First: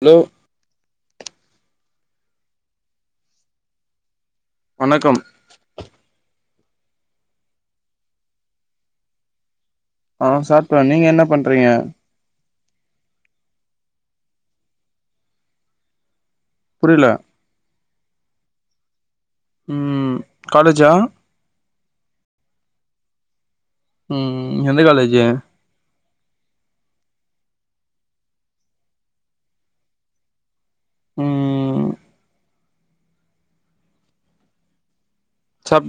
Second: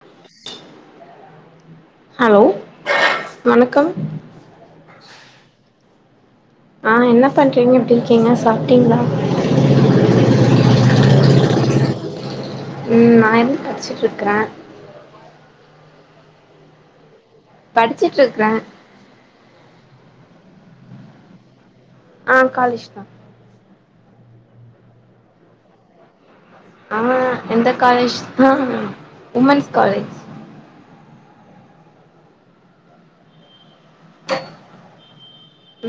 Hello hello வணக்கம் வணக்கம் ஆ என்ன பண்றீங்க எப்படி இருக்கீங்க சாப்டீங்களா ஆ சாப்ட நீங்க என்ன பண்றீங்க நான் எ படிச்சுட்ருக்கற புரியல படிச்சுட்ருக்கற ம் காலேஜா ஆ காலேஜ்தா ம் எந்த காலேஜு ஆ எந்த காலேஜ்னா உமன்ஸ் காலேஜ் ம்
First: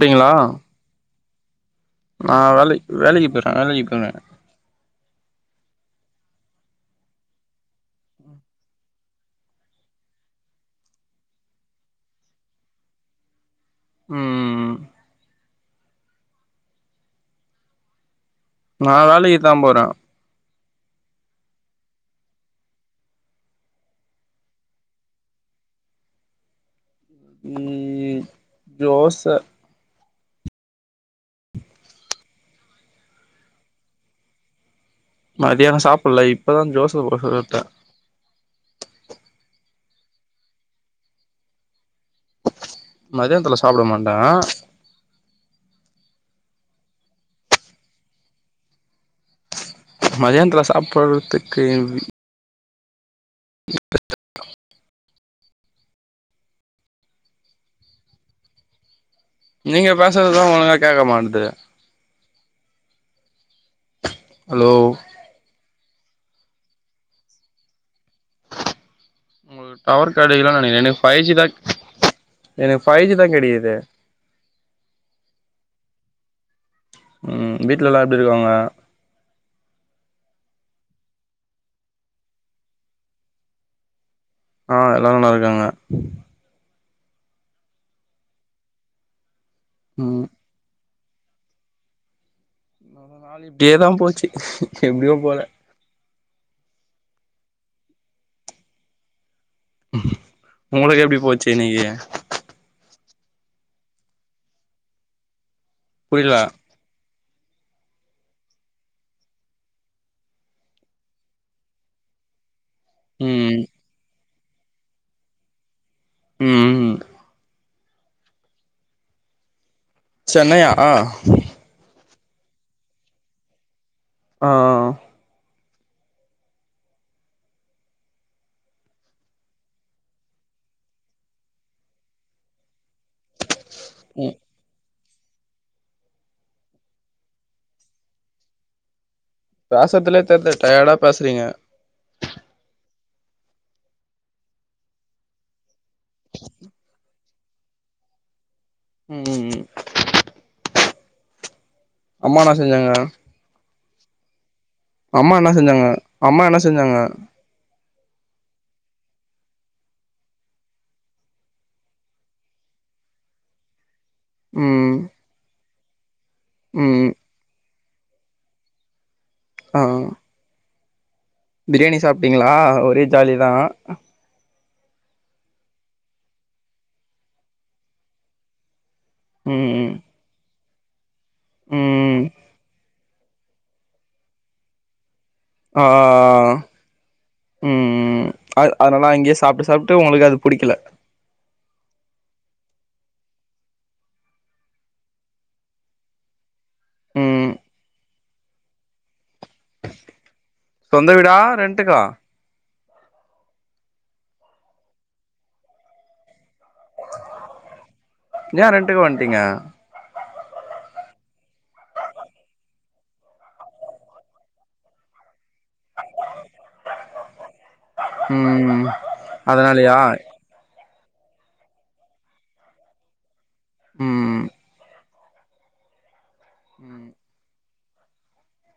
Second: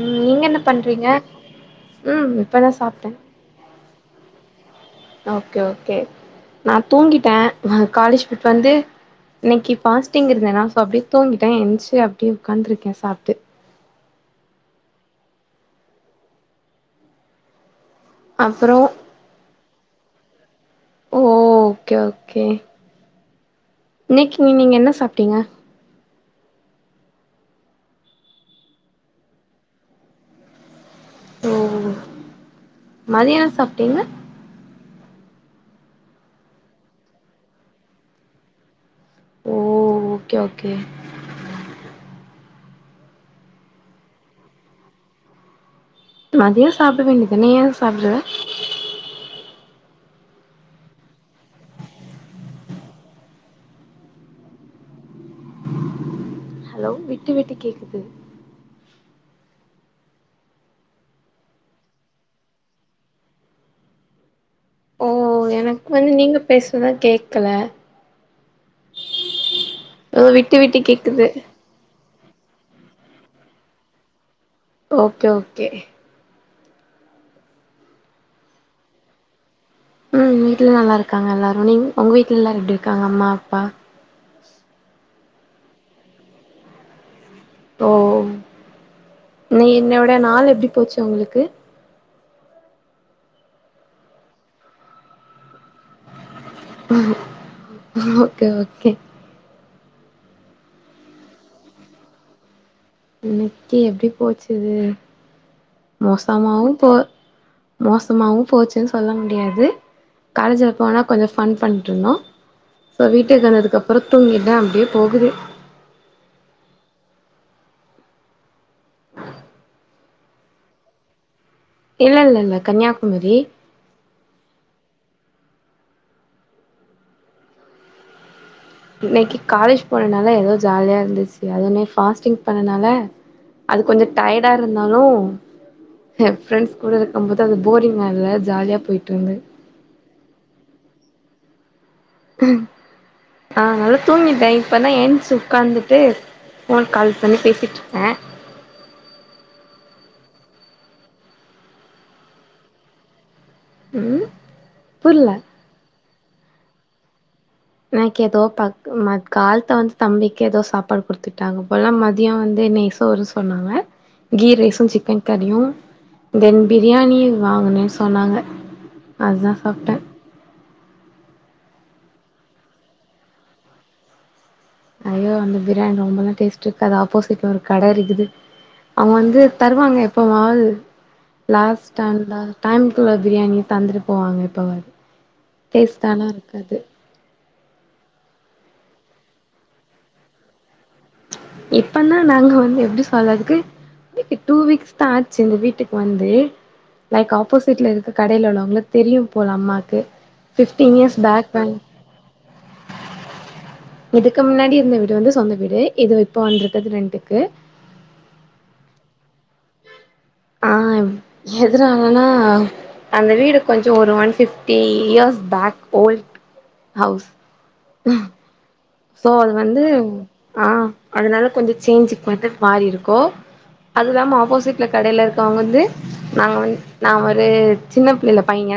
ம் நீங்க என்ன பண்றீங்க ம் ஆ இப்பதா வேலை சாப்ட்டே வேலைக்கு போற வேலைக்கு போற ஓகே ஓகே நா தூங்கிட்டே காலேஜ் போய்ட்டு வந்து இன்னைக்கு ஃபாஸ்டிங் இருந்தேனா சோ அப்டி தூங்கிட்டே என்ச்சு அப்டி உக்காந்துருக்கே சாப்ட்டு ம் அப்றோ நா வேலைக்குதா போற ஓ ஓகே ஓகே இன்னைக்கு நீங்க என்ன சாப்டீங்க ம் தோச ஓ மதியான சாப்டீங்களா மதியானோ சாப்பிட்ல இப்பதா ஜோச போட்டு எடுத்த ஓ ஓகே ஓகே மதியானத்துல சாப்ட மாட்ட மதியோ சாப்ட வேண்டியதானே ஏ சாப்டல மதியானத்துல சாப்டுறதுக்கு எ வீ [inaudible] ஹலோ விட்டு விட்டு கேக்குது நீங்க பேசறதுதா ஒழுங்க கேக்க மாட்டுது ஹலோ ஓ எனக்கு வந்து நீங்க பேசறதுதா கேக்கல உங்களுக்கு டவர் ஓ கெடைக்கல விட்டு நெனைக்கே விட்டு எனக்கு ஃபைவ் கேக்குது ஜி தா எனக்கு ஃபைவ் ஜி தா கெடைக்குது ஓகே ஓகே ம் வீட்லல்லா எப்டி இருக்காங்க ம் வீட்ல நல்லாருக்காங்க எல்லாரு நீ உங்க வீட்ல எல்லாரு எப்டி இருக்காங்க அம்மா அப்பா ஆ எல்லாரு நல்லா இருக்காங்க ஓ நீ இன்னியோட ம் நாள் எப்படி போச்சு உங்களுக்கு நாள் இப்படியே தா போச்சி எப்படியோ போல ம் ஓக்கே ஓக்கே உங்களுக்கு எப்படி போச்சி இன்னைக்கு இன்னைக்கு எப்படி போச்சுது புரில மோசமாவு போ மோசமாவு போச்சுன்னு சொல்ல முடியாது காலேஜ்ல போனா கொஞ்சு ஃபன் பண்ட்டு இருந்தோ சோ வீட்டுக்கு ம் வந்ததுக்கு அப்புற தூங்கிட்டே அப்டியே போகுது ம் சென்னையா இல்ல இல்ல இல்ல கன்னியாகுமரி ஆ இன்னைக்கி காலேஜ் போனனால ஏதோ ஜாலியா இருந்துச்சி அதுவுமே ஃபாஸ்டிங் பண்ணனால அது கொஞ்சு ம் டையர்டா இருந்தாலு எ ஃப்ரெண்ட்ஸ் கூட இருக்கும் போது அது போரிங்கா இல்ல ஜாலியா போயிட்டு இருந்த பேசத்துலயே தெரிதே டயர்டா பேசுறீங்க ம் ஆ நல்லா தூங்கிட்டே இப்பதா ஏந்துச்சு உக்காந்துட்டு போன் கால் பண்ணி பேசிட்டு இருக்கே ம் ம் ம் அம்மா என்னா செஞ்சாங்க ம் அம்மா புரில என்ன செஞ்சாங்க அம்மா என்ன செஞ்சாங்க எனக்கு ஏதோ ப ம கால்த்த வந்து தம்பிக்கு ஏதோ சாப்பாடு குடுத்துட்டாங்க போல மதியோ வந்து நெய் சோறு சொன்னாங்க கீ ரைஸு ம் சிக்கன் கறியு தென் ம் பிரியாணியு வாங்கனேன்னு சொன்னாங்க அதா ஆ சாப்பிட்டே பிரியாணி சாப்பிட்டீங்களா ஒரே ஜாலி தா ஐயோ அந்த பிரியாணி ரொம்பெல்லா டேஸ்ட் இருக்காது ஆப்போசிட்ல ஒரு கடை இருக்குது அவங்க வந்து ம் ம் தருவாங்க எப்பவாவது லாஸ்ட் ம் அந்த டைம் தூக்குள்ள பிரியாணி தந்துட்டு போவாங்க இப்ப வ ஆ உம் அ அதனால அங்கேயே சாப்பிட்டு சாப்பிட்டு உங்களுக்கு அது பிடிக்கல இப்பன்னா நாங்க வந்து எப்டி சொல்லதுக்கு டூ வீக்ஸ்தா ஆச்சு இந்த வீட்டுக்கு வந்து லைக் ம் ஆப்போசிட்ல இருக்க கடையில உள்ளவங்கள தெரியும் போல அம்மாக்கு ஃபிப்டீன் சொந்த இயர்ஸ் வீடா பேக் ப ரெண்ட்டுக்கா இதுக்கு முன்னாடி இருந்த வீடு வந்து சொந்த வீடு இது இப்போ வந்துருக்குது ரெண்டுக்கு ஏ ரென்ட்டுக்கு வண்டீங்க [inaudible] ஆ எதுனாலன்ன அந்த வீடு கொஞ்சு ஒரு one fifty years back old house um so அது வந்து ஆ அதனால கொஞ்சோ சேஞ்சுக்கு வந்து மாறி இருக்கோ அது இல்லாம ம் ஆப்போசிட்ல கடையல இருக்கவங்க வந்து நாங்க நா ஒரு சின்ன புள்ளைல பைங்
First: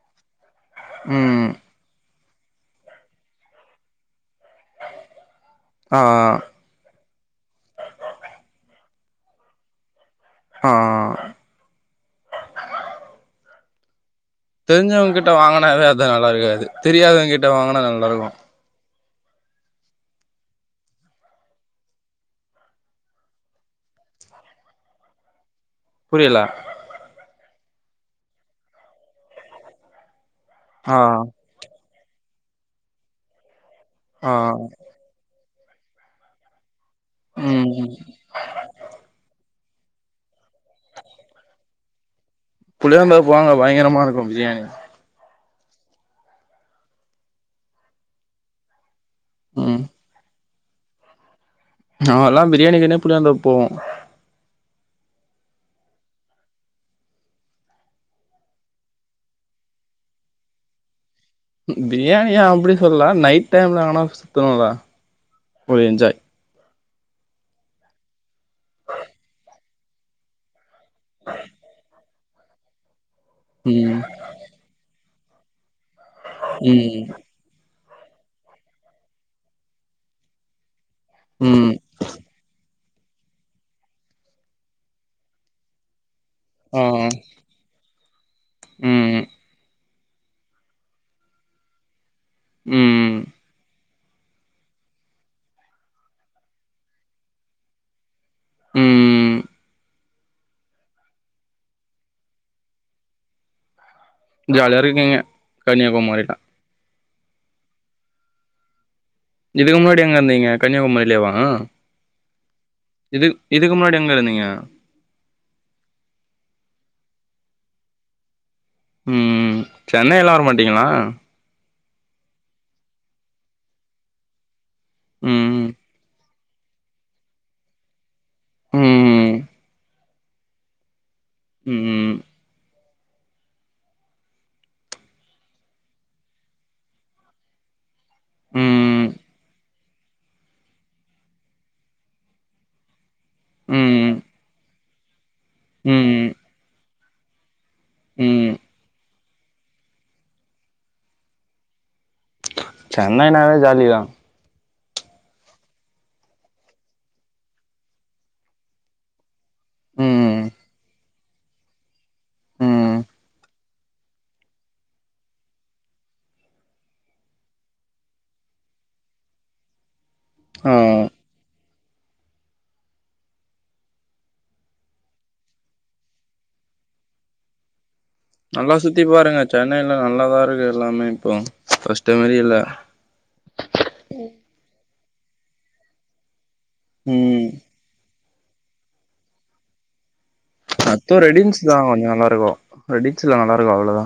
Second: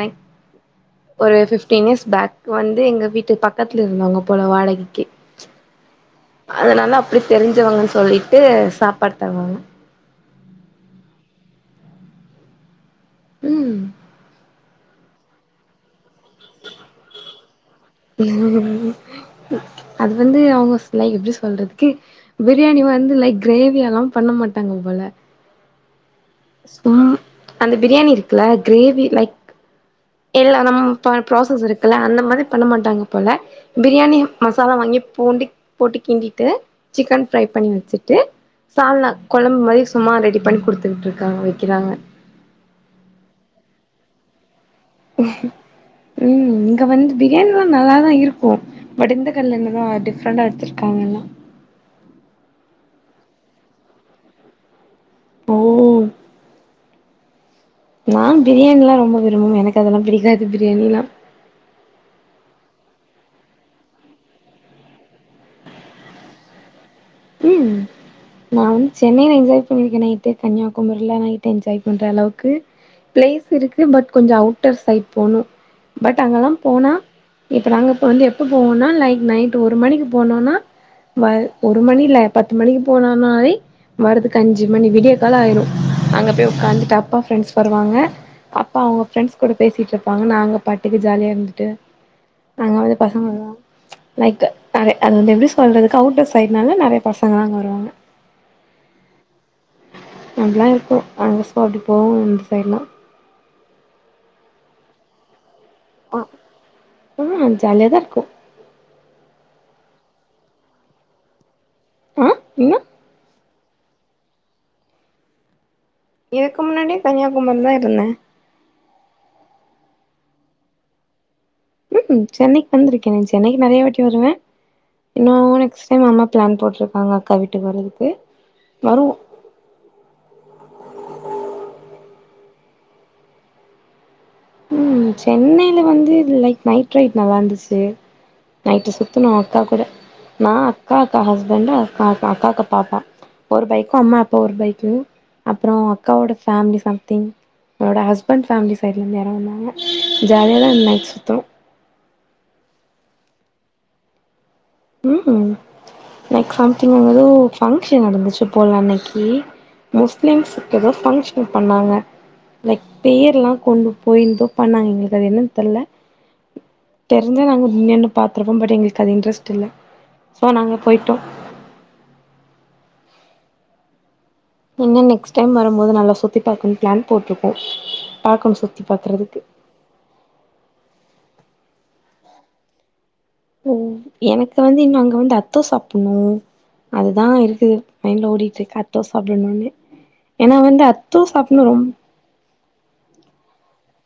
ஒரு ம் ஃப்வ்த் டென் இயர்ஸ் பேக் வந்து எங்க வீட்டு பக்கத்துல இருந்தவங்க போல வாட ஆ அதனால அப்டி தெரிஞ்சவங்கன்னு சொல்லிட்டு சாப்பாடு தருவாங்க ஆ ம் தெரிஞ்சவங்க கிட்ட வாங்கினாவே அது நல்லா இருக்காது தெரியாதவங்க கிட்ட வாங்கினா [unintelligible] அது வந்து அவுங்க ஸ்லை எப்டி சொல்றதுக்கு பிரியாணி வந்து லைக் கிரேவி எல்லாம் பண்ண மாட்டாங்க போல புரில சா அந்த பிரியாணி இருக்கல்ல கிரேவி லைக் எல்லா நம் ஆ ப்ராசஸ் இருக்கல்ல அந்த மாதிரி பண்ண மாட்டாங்க போல பிரியாணி ஆ மசாலா வாங்கி பூண்டு போட்டு கிண்டிட்டு சிக்கன் ஃப்ரை ம் பண்ணி ம் வெச்சுட்டு சால்னா கொழம்பு மாரி சும்மா ரெடி பண்ணி குடுத்து விட்டிருக்காங்க வெக்கிறாங்க புளியாம்பர போனா அங்க பயங்கரமா இருக்கு பிரியாணி ம் இங்க வந்து பிரியாணி எல்லா நல்லாதா இருக்கு பட் இந்த கடைல ம் என்னனா டிஃப்ரெண்ட்டா வெச்சிருக்காங்க எல்லா நா எல்லா பிரியாணிக்குனே புளியாந்தோப்பு போவோ ஓ நா பிரியாணியெல்லா ரொம்ப விரும்புமே எனக்கு அதெல்லாம் பிடிக்காது பிரியாணியெல்லா பிரியாணியா அப்டி சொல்லல நைட் டைம்ல ஆனா சுத்தணுல்ல ஒரு என்ஜாய் ம் நா வந்து சென்னைல என்ஜாய் பண்ணிருக்கேனே ட்டு கன்னியாகுமரில நைட் என்ஜாய் பண்ற அளவுக்கு பிளேஸ் இருக்கு ம் பட் கொஞ்சோ அவுட் டர் சைட் போணு பட் அங்கெல்லாம் போனா ம் இப்ப நாங்க வந்து எப்ப போவோனா லைக் நைட் ஒரு மணிக்கு போனோனா ம் ஒரு மணி இல்ல பத்து மணிக்கு போனோனாலே வர்றதுக்கு அஞ்சு மணி விடிய கால ஆயிரு அங்க போய் ஆ வந்துட்டு அப்பா ஃப்ரெண்ட்ஸ் வருவாங்க அப்பா அவுங்க ம் ஃப்ரெண்ட்ஸ் கூட பேசிட்டு இருப்பாங்க நாங்க பாட்டுக்கு ஜாலியா இருந்துட்டு நாங்க வந்து ம் பசங்கல்லா லைக் அது வந்து எப்டி சொல்றதுக்கு அவுடஸ் சைடுனால நெறய பசங்கள்ளா அங்க வருவாங்க ம் ம் அதெல்லா இருக்கு அந்த ஸ்பாட்டு போவோ இந்த சைடெல்லா ஜாலியா இருக்கீங்க கன்யாகுமாரில்லா ம் ஜாலியாதா இருக்கு இதுக்கு முன்னாடி எங்க இருந்தீங்க கன்யாகுமாரிலேவா அ என்ன இது இதுக்கு முன்னாடி எங்க இருந்தீங்க? இதுக்கு முன்னாடி கன்யாகுமரிலதா இருந்தன் ம் சென்னை எல்லா வரமாட்டீங்ளா ம் சென்னைக்கு வந்திருக்கேன் சென்னைக்கு நெறயா வாட்டி வருவன் இன்னு ம் நெக்ஸ்ட் டைம் அம்மா ப்ளான் போட்டிருக்காங்க அக்கா வீட்டுக்கு வர்றதுக்கு வருவோ ம் ம் ம் சென்னைல வந்து லைக் நைட் ரைடு நல்லா இருந்துச்சு நைட்டு ம் சுத்துனோ அக்கா கூட நா அக்கா அக்கா ஹஸ்பண்ட்டு அக்கா அக்காக்கு பாப்பா ஒரு பைக்கு ம் அம்மா அப்பா ஒரு பைக்கு அப்றோ ம் அக்காவோட ஃபேமிலி சம்திங் அவளோட ஹஸ்பண்ட் ம் ஃபேமிலி சைட்ல இருந்து யாரோ வந்தாங்க ஜாலியா தா நைட் சுத்தோ சென்னைனாவே ஜாலி தா ம்ம் நெக்ஸ்ட் சம்திங் எதோ பங்க்ஷன் நடந்துச்சு போல அன்னைக்கி ம் முஸ்லிம்ஸுக்கு எதோ பங்க்ஷன் பண்ணாங்க லைக் ம் பேரெல்லா கொண்டு போய்ந்து எதோ பண்ணாங்க எங்களுக்கு அது என்னன் தெர்ல தெரிஞ்சா நாங்க இன்னின்னு பாத்துருப்போ பட் எங்களுக்கு அது இன்ட்ரெஸ்ட் இல்ல சோ ஆ நாங்க போய்ட்டோ என்னன் நெக்ஸ்ட் டைம் வரும்போது நல்லா சுத்தி பாக்கணு ப்ளாக்ஷன் போட்ருக்கோ பாக்கனு நல்லா சுத்தி பாருங்க பாக்கறதுக்கு சென்னைல நல்லாதா இருக்கு எல்லாமே இப்போ ஃபஸ்ட மாரி இல்ல ஓ எனக்கு வந்து இன்னு அங்க வந்து அத்தோ சாப்புட்ணு அதுதா ம் இருக்கு மைண்ட்ல ஓடிட்டு இருக்க அத்தோ சாப்பிட்ணு ஏன்னா வந்து அத்தோ சாப்பிடும் ரொ நல்லாருக்கோ ர டீச்ல அழயிருக்கு அவ்ளோதா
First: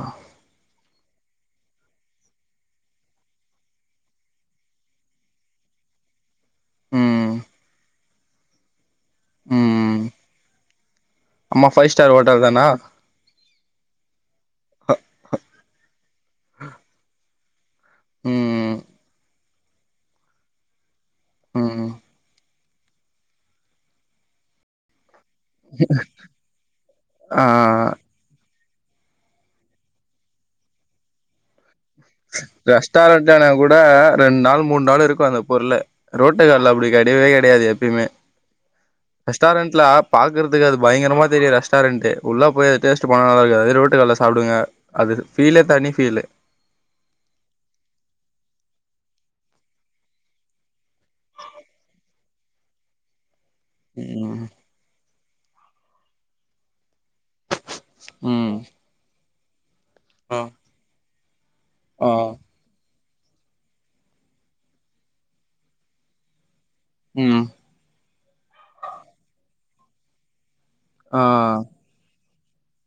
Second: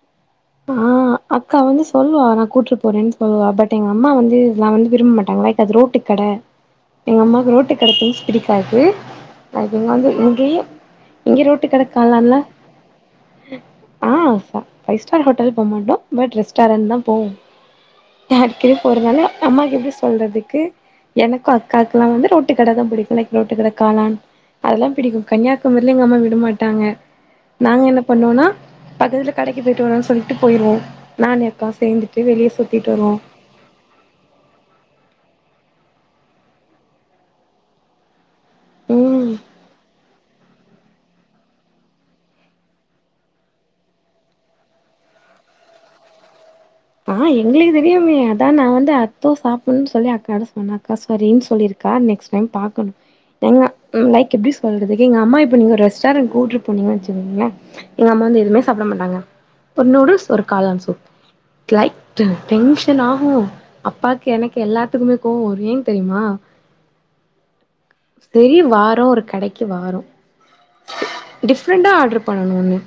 ஆ அக்கா வந்து சொல்லுவா நா கூட்டு போறேன் சொல்லுவா பட் எங்க அம்மா வந்து இதெல்ல விரும்ப மாட்டாங்க லைக் அது ரோட்டு கட எங்க ம் அம்மாக்கு ரோட்டு கட திங்க்ஸ் பிடிக்காது இங்க ம் வந்து இங்கையு இங்க ரோட்டு கட காளான்ல ஆ பைவ் ஸ்டார்ஹோட்டல் போ மாட்டோம் பட் ரெஸ்டாரன்ட் தா போவோ அடிக்கடி போறனால அம்மாக்கு எப்டி சொல்றதுக்கு எனக்கு அக்காக்கு வந்து டு கட தா பிடிக்கும் ரோட்டு கட காளான் அதெல்லா பிடிக்கு கன்னியாகுமரியில எங்க அம்மா விடமாட்டாங்க ஆ நாங்க என்ன பண்ணோனா பக்கத்துல கடைக்கு பே னு சொல்ட்டு போய்ருவோ நான் அக்கா சேந்து ரெஸ்டாரென்ட் ஆனா கூட ரெண் நாள் மூண் நாள் இருக்கு அந்த பொருளே ரோட்டுக்கடைல அப்டி கெடையவே கெடையாது எப்பயுமே ம் ரெஸ்டாரண்ட்ல அப் பாக்கற்துக்கு அது பயங்கரமா தெரியு ரெஸ்டாரெண்ட்டு உள்ள போய் டேஸ்ட்டு பன்னதா இருக்குது அதே ரோட்டு கடைல சாப்டுங்க அது ஃபீலே தனி ஃபீலு ஆ எங்ளுக்கு தெரியுமே அதா நா வந்து அத்தோ சாப்பிட்னு சொல்லி அக்காட்ட சொன்ன அக்கா சுரின்னு சொல்லிருக் கா நெக்ஸ்ட் டைம் பாக்கணு எங்க லைக் ம் எப்டி சொல்றதுக்கு எங்க அம்மா இப்ப நீங்க ஒரு ரெஸ்டாரண்ட் கூட்டு போனீங்க வச்சிக்கங்கள எங்க அம்மா வந்து ம் எதுமே சாப்ட மாட்டாங்க ஒரு நூடுல்ஸ் ஆ ஒரு காளான் சூப் இட் லைக் ஆ டென்ஷன் ஆகு அப்பாக்கு எனக்கு எல்லாத்துக்குமே கோவோ வரு ஏன் தெரிமா ம் சேரி வாரோ ஒரு கடைக்கி வாரோ ஆ டிஃப்ரெண்டா ஆடர் பண்ணணுங்க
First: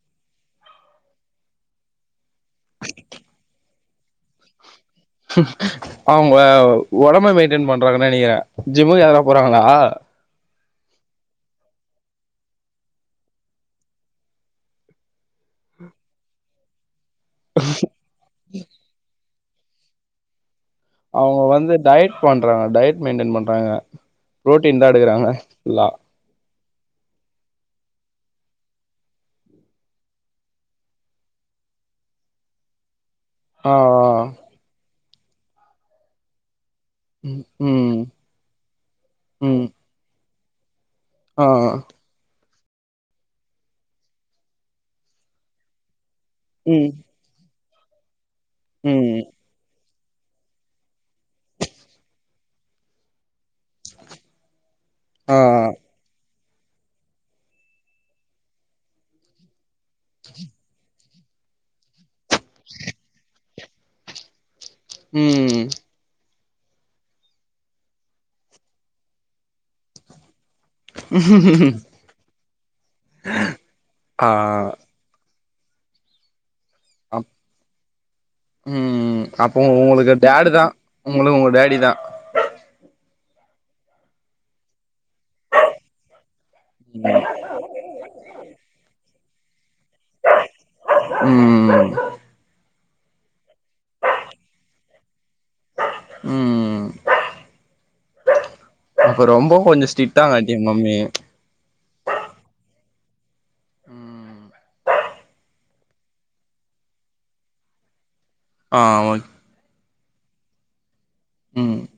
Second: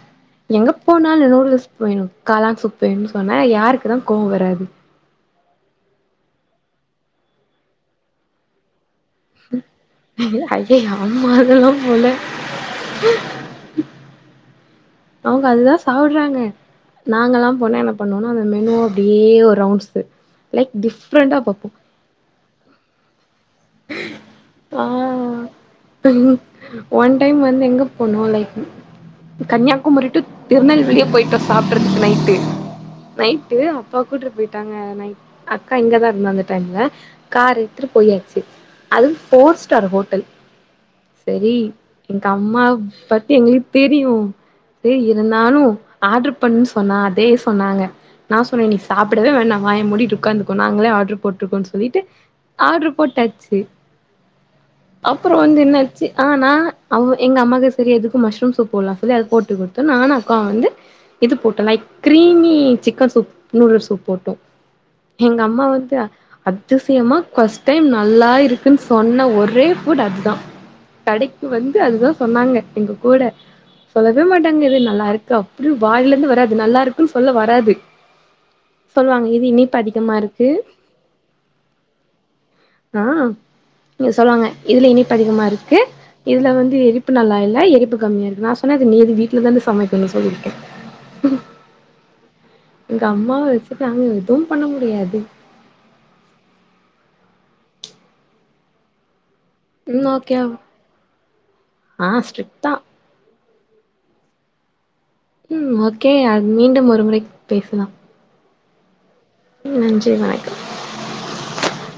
எங்க போனாலு நூடுல்ஸ் வேணு காளான் சூப் வேணு சொன்னா யாருக்கு தா கோவோ வராது அவங்க ஒடம்ப மெய்ன்டெய்ன் பண்றாங்கன்னு நினைக்கிற ஜிம்முக்கு எதுனா போறாங்களா என்னது அய்யய்ய அம்மா அதெல்லா போல அவங்க அதுதா சாப்டுறாங்க நாங்கல்லா போனா என்ன பண்ணுவோனா அந்த மெனுவ அப்டியே ஒரு ரவுண்ட்ஸ் போய் லைக் டிஃப்ரெண்ட்டா அவங்க பாப்போ வந்து டயட் பண்றாங்க டயட் மெய்ன்டென் பண்றாங்க ப்ரோட்டீன் தா எடுக்கறாங்க ஃபுல்லா ம் ஒன் டைம் வந்து எங்க போனோ லைக் கன்னியாகுமரி ட்டு திருநெல்வேலியே போய்ட்டோ சாப்ட்டுறதுக்கு நைட்டு நைட் ட்டு ஆ அப்பா கூட்று போயிட்டாங்க நைட் அக்கா இங்கதா இருந்தா அந்த டைம்ல ம் கார் எடுத்துட்டு ம் போய ச்சி அது ஃபோர் ம் ஸ்டார் ஹோட்டல் ஆ சரி எங்க அம்மா பத்தி எங்களுக்கு தெரியு சரி இருந்தாலு ஆட்ரு பண்ணுன்னு ம் சொன்னா அதே சொன்னாங்க நா சொன்னே நீ ம் சாப்பிடவே வேணா மா வாய மூடிட்டு ஒக்காந்து நாங்களே ஆட்ரு போட்டுக்குறோ சொல்லிட்டு ஆர்டரு போட்டாச்சி ஆ அப்புறம் வந்து என்னாச்சி ஆ நா அவுக்கோ எங்க அம்மாக்கு சரி எதுக்கு மஷ்ரூம் சூப் போட்லா சொல்லி அது போட்டு குடுத்தோ நானு அக்காவு வந்து இது photo like creamy chicken soup noodle soup photo எங்க ம் அம்மா வந்து அதிசயமா கஷ் ஃபர்ஸ்ட் டைம் நல்லா இருக்குன்னு சொன்ன ஒரே ஃபுட் அதுதா கடைக்கு வந்து அதுதா சொன்னாங்க எங்க கூட சொல்லவே ஆ மாட்டாங்க இது நல்லா இருக் அதுக்கு அபடி வாயில இருந்து வராது நல்லா இருக் குன்னு அப் சொல்ல வராது ம் சொல்லுவாங்க இது அப்போ இனிப்பு உங்களுக்கு அதிகமா இருக்கு டேடு தா உங்களுக்கு உங்க டேடி தா ஆ நீ சொல்லுவாங்க இதுல இனிப்பு அதிகமா இருக்கு இதுல வந்து இது இனிப்பு நல்லா இல்ல இனிப்பு கம்மியா இருக்கு நா சொன்னே நீ அது வீட்டுலதானே சமைப்பே நீ சொல்லியிருக்கே ம் எங்க அம்மாவ வெச்சுட்டு நாங்க எதுவு பண்ண முடியாது ம் அப்ப ரொம்ப கொஞ்ச ம் ஓகே ஸ்ட்ரிக்டாங்காட்டி உங் மம்மி ஆ ஸ்ட்ரீட் தா ம் ம் ஓகே அது மீண்டும் ஒரு முறை பேசலாம் ஆ ஓகே நன்றி வணக்கம் ம்